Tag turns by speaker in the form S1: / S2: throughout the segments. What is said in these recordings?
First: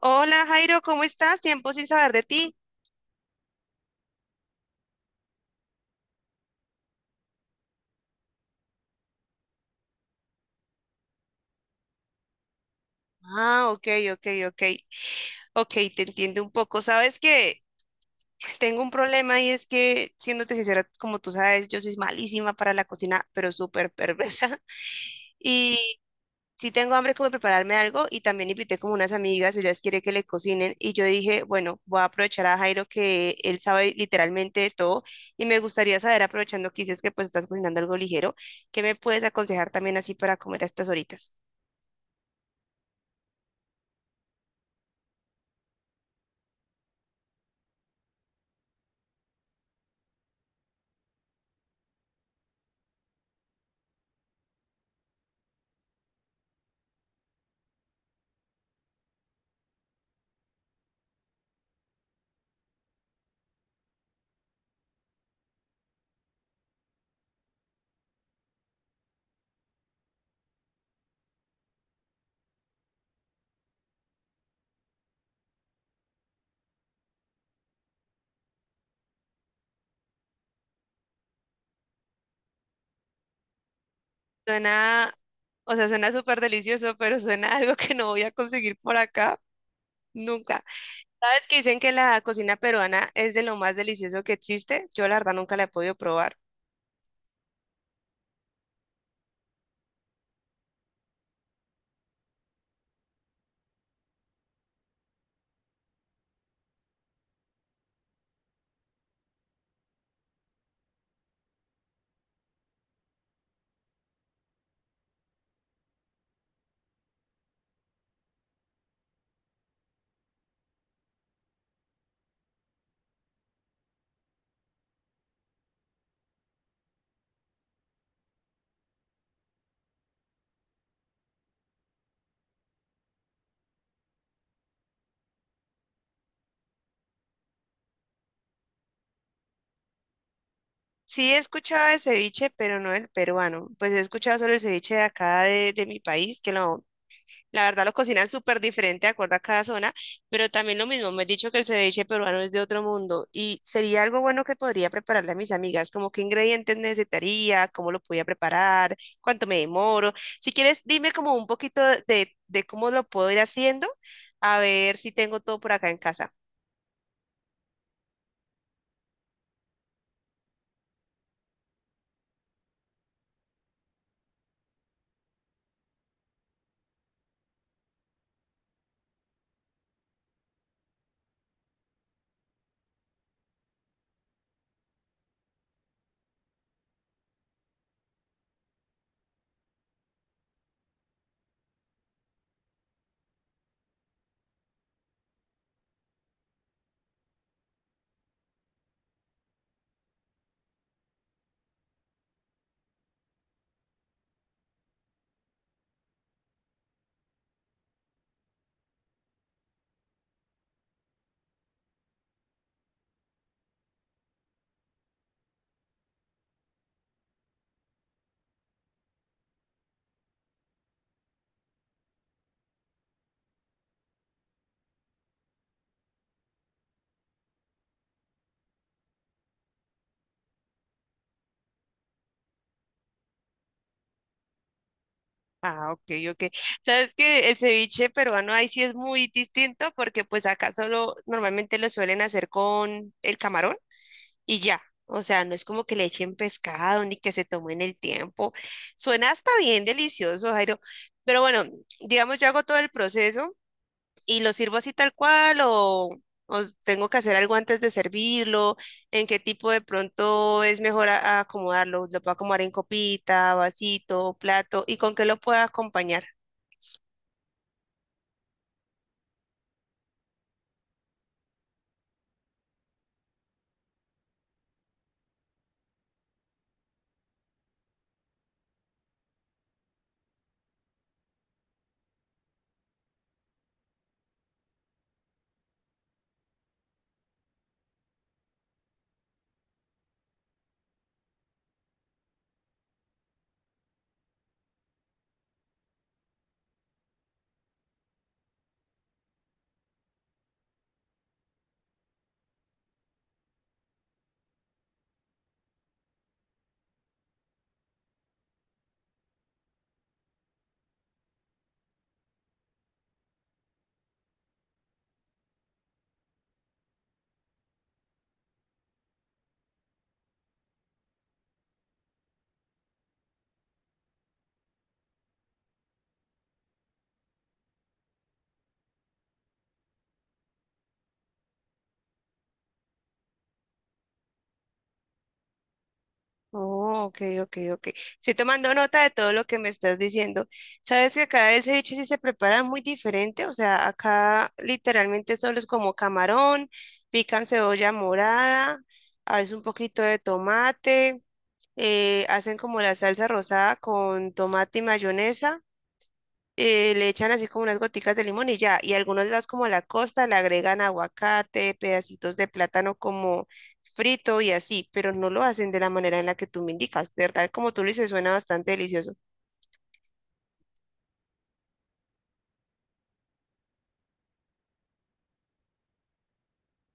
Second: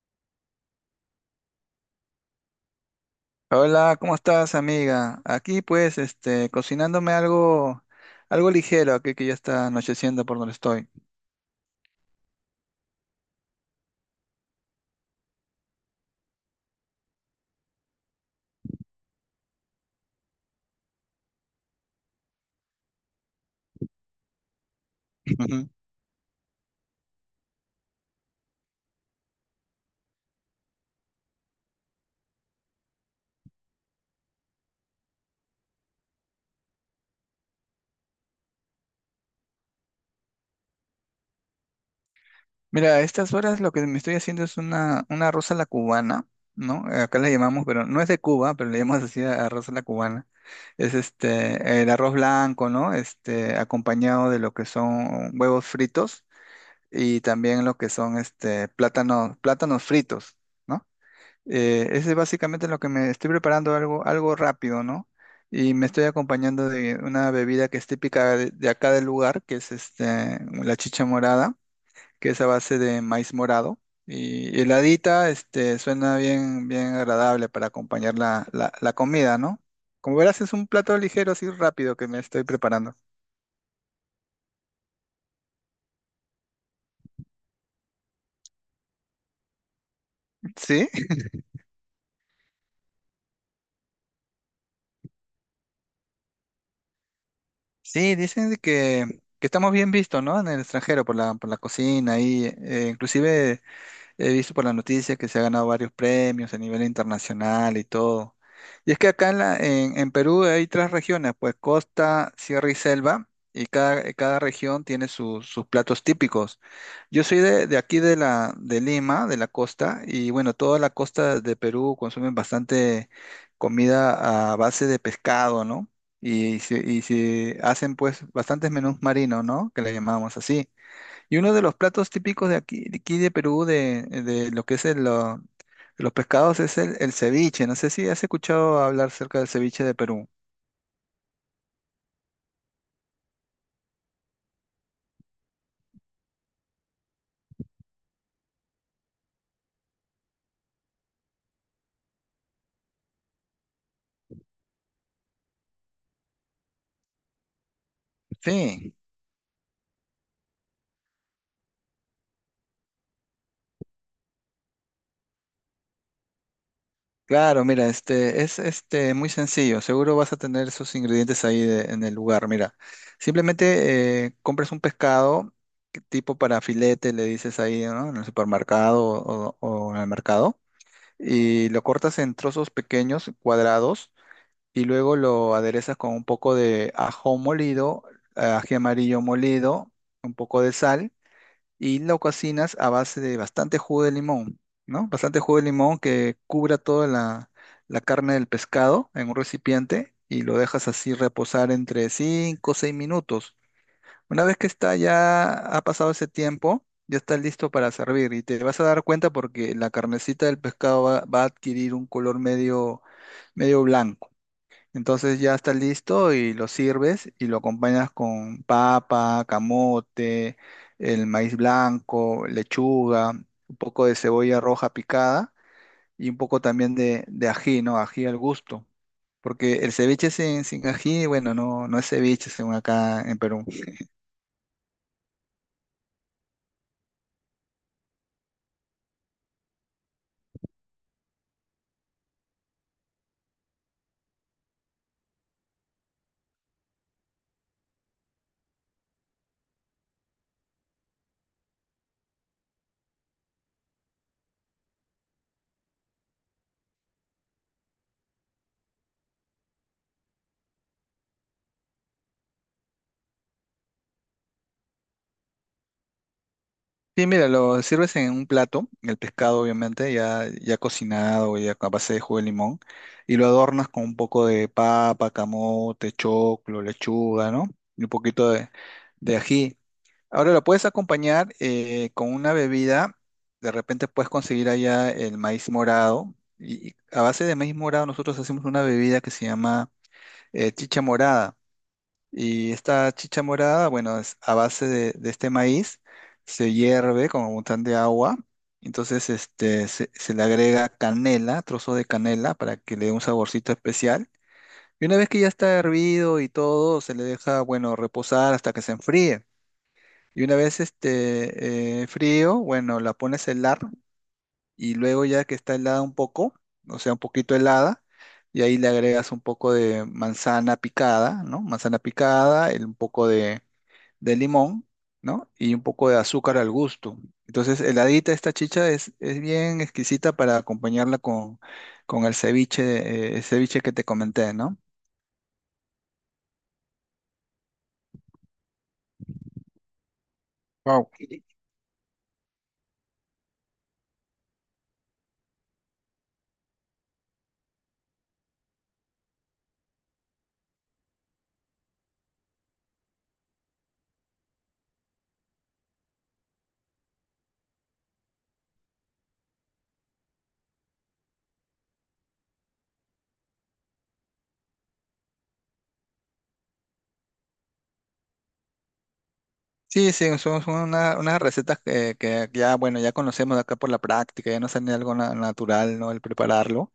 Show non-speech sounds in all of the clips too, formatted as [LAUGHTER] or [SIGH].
S1: Hola Jairo, ¿cómo estás? Tiempo sin saber de ti.
S2: Hola, ¿cómo estás, amiga? Aquí pues, cocinándome algo, algo ligero, aquí que ya está anocheciendo por donde estoy.
S1: Ah, ok, ok, ok. Ok, te entiendo un poco. Sabes que [LAUGHS] tengo un problema y es que, siéndote sincera, como tú sabes, yo soy malísima para la cocina, pero súper perversa. [LAUGHS] Y
S2: [LAUGHS]
S1: sí tengo hambre como de prepararme algo y también invité como unas amigas, ellas quieren que le cocinen y yo dije, bueno, voy a aprovechar a Jairo que él sabe literalmente de todo y me gustaría saber, aprovechando que dices que pues estás cocinando algo ligero, ¿qué me puedes aconsejar también así para comer a estas horitas?
S2: Mira, a estas horas lo que me estoy haciendo es una arroz a la cubana, ¿no? Acá le llamamos, pero no es de Cuba, pero le llamamos así arroz a la cubana. Es este, el arroz blanco, ¿no? Este, acompañado de lo que son huevos fritos y también lo que son este, plátanos fritos, ¿no? Ese es básicamente lo que me estoy preparando algo, algo rápido, ¿no? Y me estoy acompañando de una bebida que es típica de acá del lugar, que es este, la chicha morada que es a base de maíz morado. Y heladita, este, suena bien, bien agradable para acompañar la comida, ¿no? Como verás, es un plato ligero, así rápido que me estoy preparando.
S1: Suena, o sea, suena súper delicioso, pero suena [LAUGHS] a algo que no voy a conseguir por acá
S2: [LAUGHS]
S1: nunca.
S2: ¿Sí?
S1: ¿Sabes que dicen que la cocina peruana es de lo más delicioso que existe? Yo la verdad nunca la he podido probar.
S2: Sí, dicen de que estamos bien vistos, ¿no? En el extranjero por la cocina y inclusive he visto por la noticia que se ha ganado varios premios a nivel internacional y todo. Y es que acá en Perú hay tres regiones, pues costa, sierra y selva, y cada región tiene sus platos típicos. Yo soy de aquí de de Lima, de la costa, y bueno, toda la costa de Perú consumen bastante comida a base de pescado, ¿no? Y, y se hacen pues bastantes menús marinos, ¿no? Que le llamamos así. Y uno de los platos típicos de aquí, de aquí de Perú, de lo que es los pescados, es el ceviche. No sé si has escuchado hablar acerca del ceviche de Perú.
S1: Sí he escuchado de ceviche, pero no el peruano. Pues he escuchado sobre el ceviche de acá de mi país, que lo la verdad lo cocinan súper diferente de acuerdo a cada zona, pero también lo mismo, me he dicho que el ceviche peruano es de otro mundo y sería algo bueno que podría prepararle a mis amigas, como qué ingredientes necesitaría, cómo lo podía
S2: Sí,
S1: preparar, cuánto me demoro. Si quieres, dime como un poquito de cómo lo puedo ir haciendo, a ver si tengo todo por acá en casa.
S2: claro, mira, este es este muy sencillo. Seguro vas a tener esos ingredientes ahí en el lugar. Mira, simplemente compras un pescado que tipo para filete, le dices ahí, ¿no? En el supermercado o en el mercado, y lo cortas en trozos pequeños, cuadrados y luego lo aderezas con un poco de ajo molido, ají amarillo molido, un poco de sal y lo cocinas a base de bastante jugo de limón, ¿no? Bastante jugo de limón que cubra toda la carne del pescado en un recipiente y lo dejas así reposar entre 5 o 6 minutos. Una vez que está ya, ha pasado ese tiempo, ya está listo para servir y te vas a dar cuenta porque la carnecita del pescado va a adquirir un color medio, medio blanco, entonces ya está listo y lo sirves y lo acompañas con papa, camote, el maíz blanco, lechuga, un poco de cebolla roja picada y un poco también de ají, ¿no? Ají al gusto. Porque el ceviche sin ají, bueno, no, no es ceviche según acá en Perú.
S1: Ah, ok, ok. Sabes que el ceviche peruano ahí sí es muy distinto porque pues acá solo normalmente lo suelen hacer con el camarón y ya. O sea, no es como que le echen pescado ni que se tomen el tiempo. Suena hasta bien delicioso, Jairo. Pero bueno, digamos, yo hago todo el proceso y lo sirvo así tal cual o tengo que hacer algo antes de servirlo, en qué tipo de pronto es mejor a acomodarlo. Lo puedo acomodar en copita, vasito, plato y con qué lo puedo acompañar.
S2: Sí, mira, lo sirves en un plato, el pescado obviamente, ya, ya cocinado, ya a base de jugo de limón, y lo adornas con un poco de papa, camote, choclo, lechuga, ¿no? Y un poquito de ají. Ahora lo puedes acompañar con una bebida, de repente puedes conseguir allá el maíz morado, y a base de maíz morado nosotros hacemos una bebida que se llama chicha morada. Y esta chicha morada, bueno, es a base de este maíz, se hierve con un montón de agua. Entonces, este, se le agrega canela, trozos de canela, para que le dé un saborcito especial. Y una vez que ya está hervido y todo, se le deja, bueno, reposar hasta que se enfríe. Y una vez frío, bueno, la pones a helar y luego ya que está helada un poco, o sea, un poquito helada, y ahí le agregas un poco de manzana picada, ¿no? Manzana picada, un poco de limón, ¿no? Y un poco de azúcar al gusto. Entonces, heladita esta chicha es bien exquisita para acompañarla con el ceviche que te comenté, ¿no?
S1: Oh, ok, ok, ok. Estoy tomando nota de todo lo que me estás diciendo. Sabes que acá el ceviche sí se prepara muy diferente, o sea, acá literalmente solo es como camarón, pican cebolla morada, a veces un poquito de tomate, hacen como la salsa rosada con tomate y mayonesa. Le echan así como unas goticas de limón y ya, y algunos las como a la costa le agregan aguacate, pedacitos de plátano como frito y así, pero no lo hacen de la manera en la que tú me indicas. De verdad, como tú lo dices, suena bastante delicioso.
S2: Sí, sí, son, son unas recetas que ya, bueno, ya conocemos acá por la práctica, ya nos sale algo natural, ¿no? El prepararlo.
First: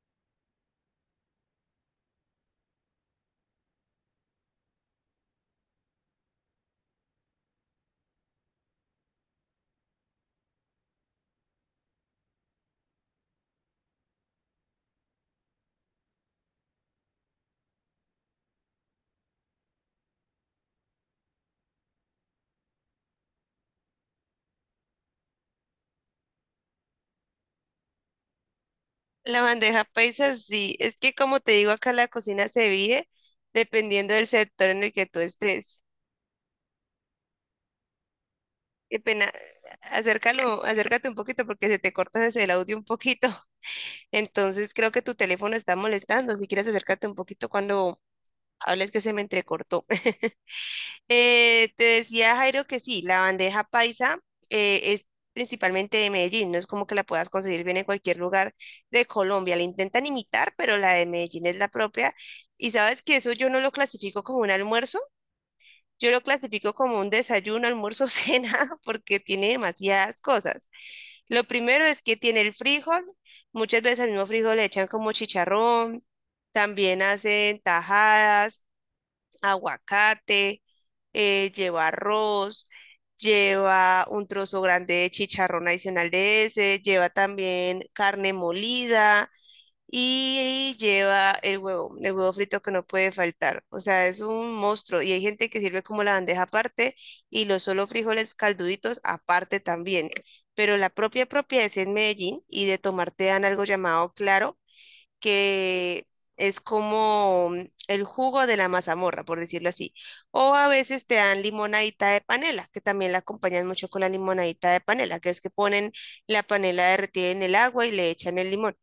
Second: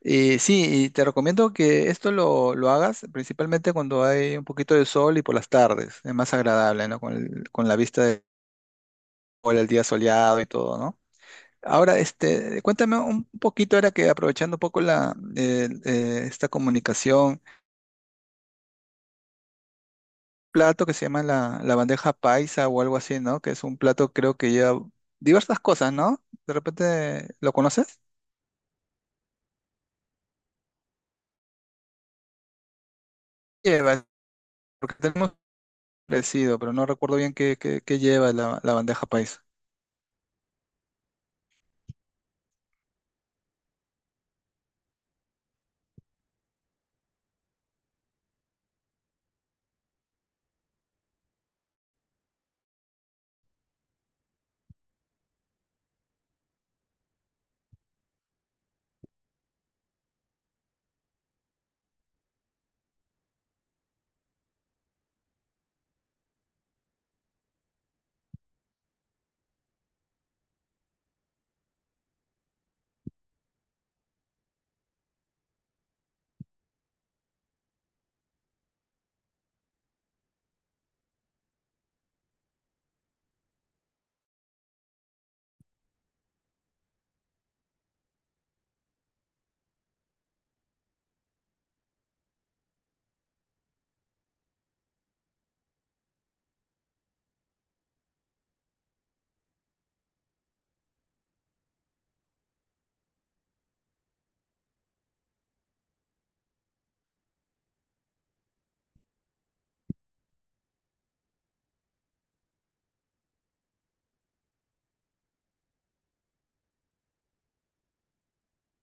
S2: Y sí, y te recomiendo que esto lo hagas principalmente cuando hay un poquito de sol y por las tardes, es más agradable, ¿no? Con, con la vista del sol, el día soleado y todo, ¿no? Ahora, este, cuéntame un poquito, ahora que aprovechando un poco esta comunicación, plato que se llama la bandeja paisa o algo así, ¿no? Que es un plato creo que lleva diversas cosas, ¿no? ¿De repente lo conoces?
S1: La bandeja paisa, sí, es que como te digo, acá la cocina se vive
S2: Lleva,
S1: dependiendo del sector en el
S2: porque
S1: que tú
S2: tenemos
S1: estés.
S2: parecido, pero no recuerdo bien qué, qué lleva la
S1: Qué
S2: bandeja
S1: pena,
S2: paisa.
S1: acércalo, acércate un poquito porque se te corta desde el audio un poquito. Entonces creo que tu teléfono está molestando. Si quieres acércate un poquito cuando hables que se me entrecortó. [LAUGHS] Te decía Jairo que sí, la bandeja paisa es principalmente de Medellín. No es como que la puedas conseguir bien en cualquier lugar de Colombia. La intentan imitar, pero la de Medellín es la propia. Y sabes que eso yo no lo clasifico como un almuerzo. Yo lo clasifico como un desayuno, almuerzo, [LAUGHS] cena, porque tiene demasiadas cosas. Lo primero es que tiene el frijol. Muchas veces al mismo frijol le echan como chicharrón. También hacen tajadas, aguacate, lleva arroz, lleva un trozo grande de chicharrón adicional de ese, lleva también carne molida y lleva el huevo frito que no puede faltar. O sea, es un monstruo. Y hay gente que sirve como la bandeja aparte y los solo frijoles calduditos aparte también. Pero la propia propia es en Medellín y de tomar te dan algo llamado claro, que es como el jugo de la mazamorra, por decirlo así. O a veces te dan limonadita de panela, que también la acompañan mucho con la limonadita de panela, que es que ponen la panela derretida en el agua y le echan el limón.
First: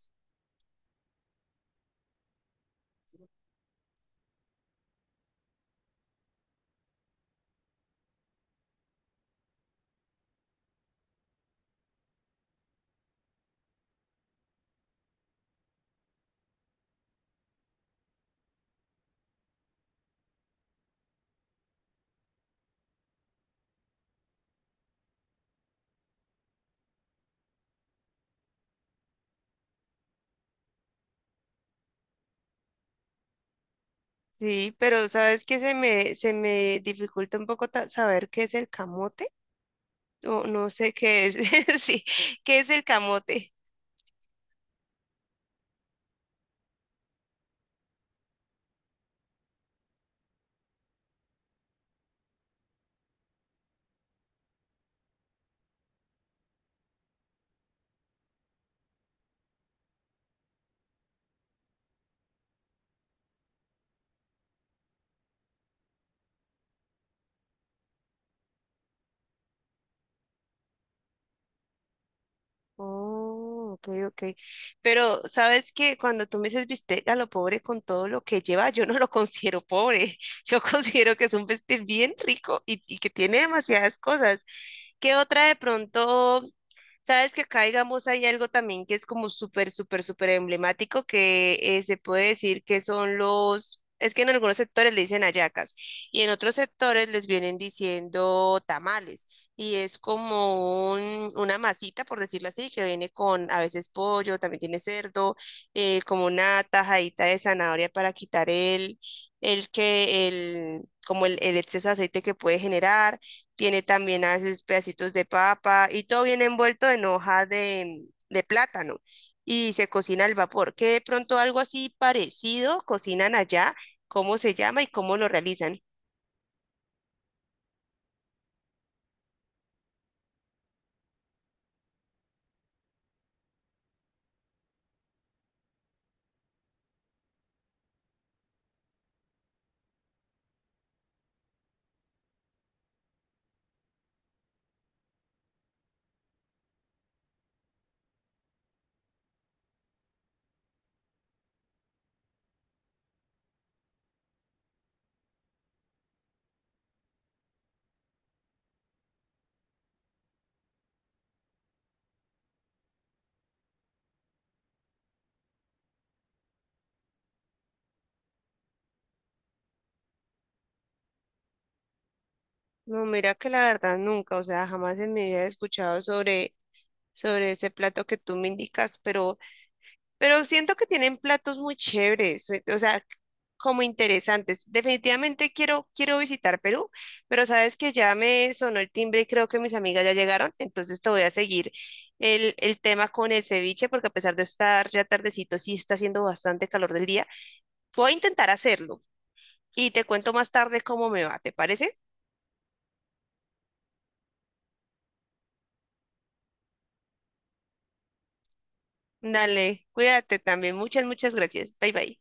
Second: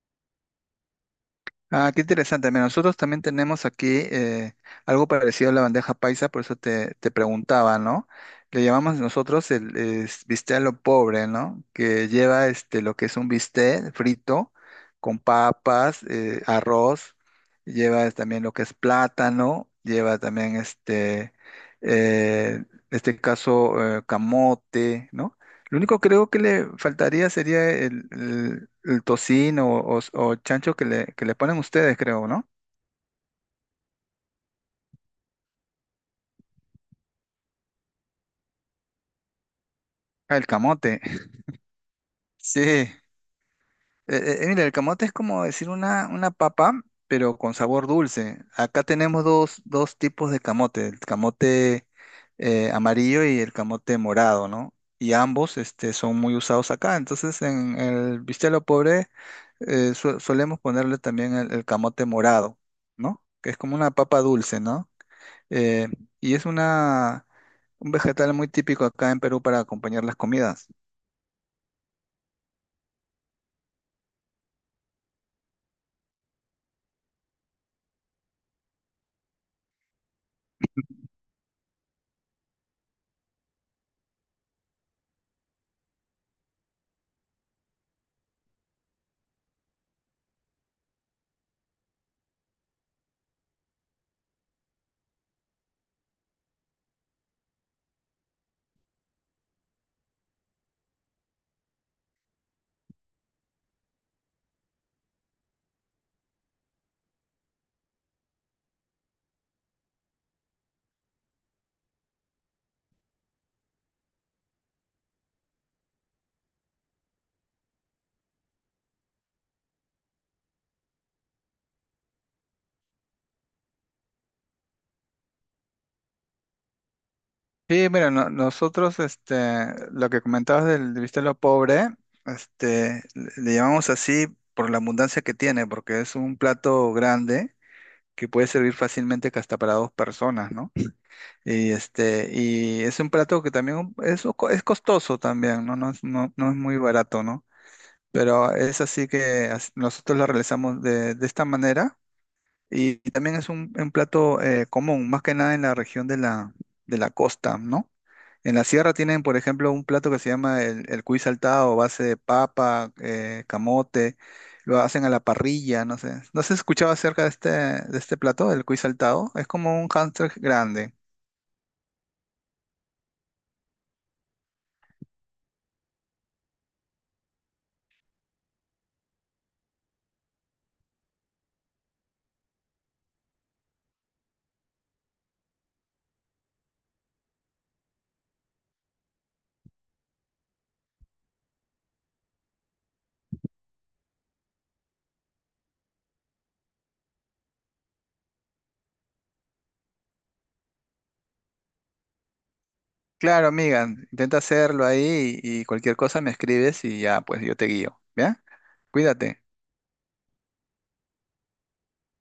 S2: Ah, qué interesante. Mira, nosotros también tenemos aquí algo parecido a la bandeja paisa, por eso te, te preguntaba, ¿no? Le llamamos nosotros el, es bistec a lo pobre, ¿no? Que lleva este, lo que es un bistec frito con papas, arroz, lleva también lo que es plátano, lleva también este, en este caso, camote, ¿no? Lo único creo que le faltaría sería el tocino o, o chancho que le ponen ustedes, creo, ¿no?
S1: Sí, pero ¿sabes qué? Se me dificulta un poco saber qué es el camote.
S2: Ah, el
S1: O no sé
S2: camote.
S1: qué
S2: [LAUGHS]
S1: es. [LAUGHS] Sí,
S2: Sí.
S1: ¿qué es el camote?
S2: Mira, el camote es como decir una papa, pero con sabor dulce. Acá tenemos dos, dos tipos de camote, el camote amarillo y el camote morado, ¿no? Y ambos este, son muy usados acá. Entonces, en el bistec pobre solemos ponerle también el camote morado, ¿no? Que es como una papa dulce, ¿no? Eh, y es una, un vegetal muy típico acá en Perú para acompañar las comidas.
S1: Oh, ok, ok. Pero ¿sabes qué? Cuando tú me dices bistec a lo pobre con todo lo que lleva, yo no lo considero pobre. [LAUGHS] Yo considero que es un bistec bien rico y que tiene demasiadas cosas. ¿Qué otra de pronto? Sabes que acá, digamos, hay algo también que es como súper, súper, súper emblemático que se puede decir que son los, es que en algunos sectores le dicen hallacas y en otros sectores les vienen diciendo tamales y es como una masita, por decirlo así, que viene con a veces pollo, también tiene cerdo, como una tajadita de zanahoria para quitar el que, el, como el exceso de aceite que puede generar, tiene también a veces pedacitos de papa y todo viene envuelto en hoja de plátano y se cocina al vapor. Que de pronto algo así parecido cocinan allá, cómo se llama y cómo lo realizan.
S2: Sí, mira, nosotros, este, lo que comentabas del bistec a lo pobre, este, le llamamos así por la abundancia que tiene, porque es un plato grande que puede servir fácilmente que hasta para dos personas, ¿no? Y este, y es un plato que también es, es costoso también, ¿no? No es, no, no es muy barato, ¿no? Pero es así que nosotros lo realizamos de esta manera. Y también es un plato común, más que nada en la región de de la costa, ¿no? En la sierra tienen, por ejemplo, un plato que se llama el cuy saltado, base de papa, camote, lo hacen a la parrilla, no sé. ¿No has escuchado acerca de este plato, el cuy saltado? Es como un hámster grande.
S1: No, mira que la verdad nunca, o sea, jamás en mi vida he escuchado sobre, sobre ese plato que tú me indicas, pero siento que tienen platos muy chéveres, o sea, como interesantes. Definitivamente quiero, quiero visitar Perú, pero sabes que ya me sonó el timbre y creo que mis amigas ya llegaron, entonces te voy a seguir el tema con el ceviche, porque a pesar de estar ya tardecito, sí está haciendo bastante calor del día. Voy a intentar hacerlo y te cuento más tarde cómo me va, ¿te parece?
S2: Claro, amiga, intenta hacerlo ahí y cualquier cosa me escribes y ya, pues yo te guío, ¿ya? Cuídate.
S1: Dale, cuídate también. Muchas, muchas gracias. Bye bye.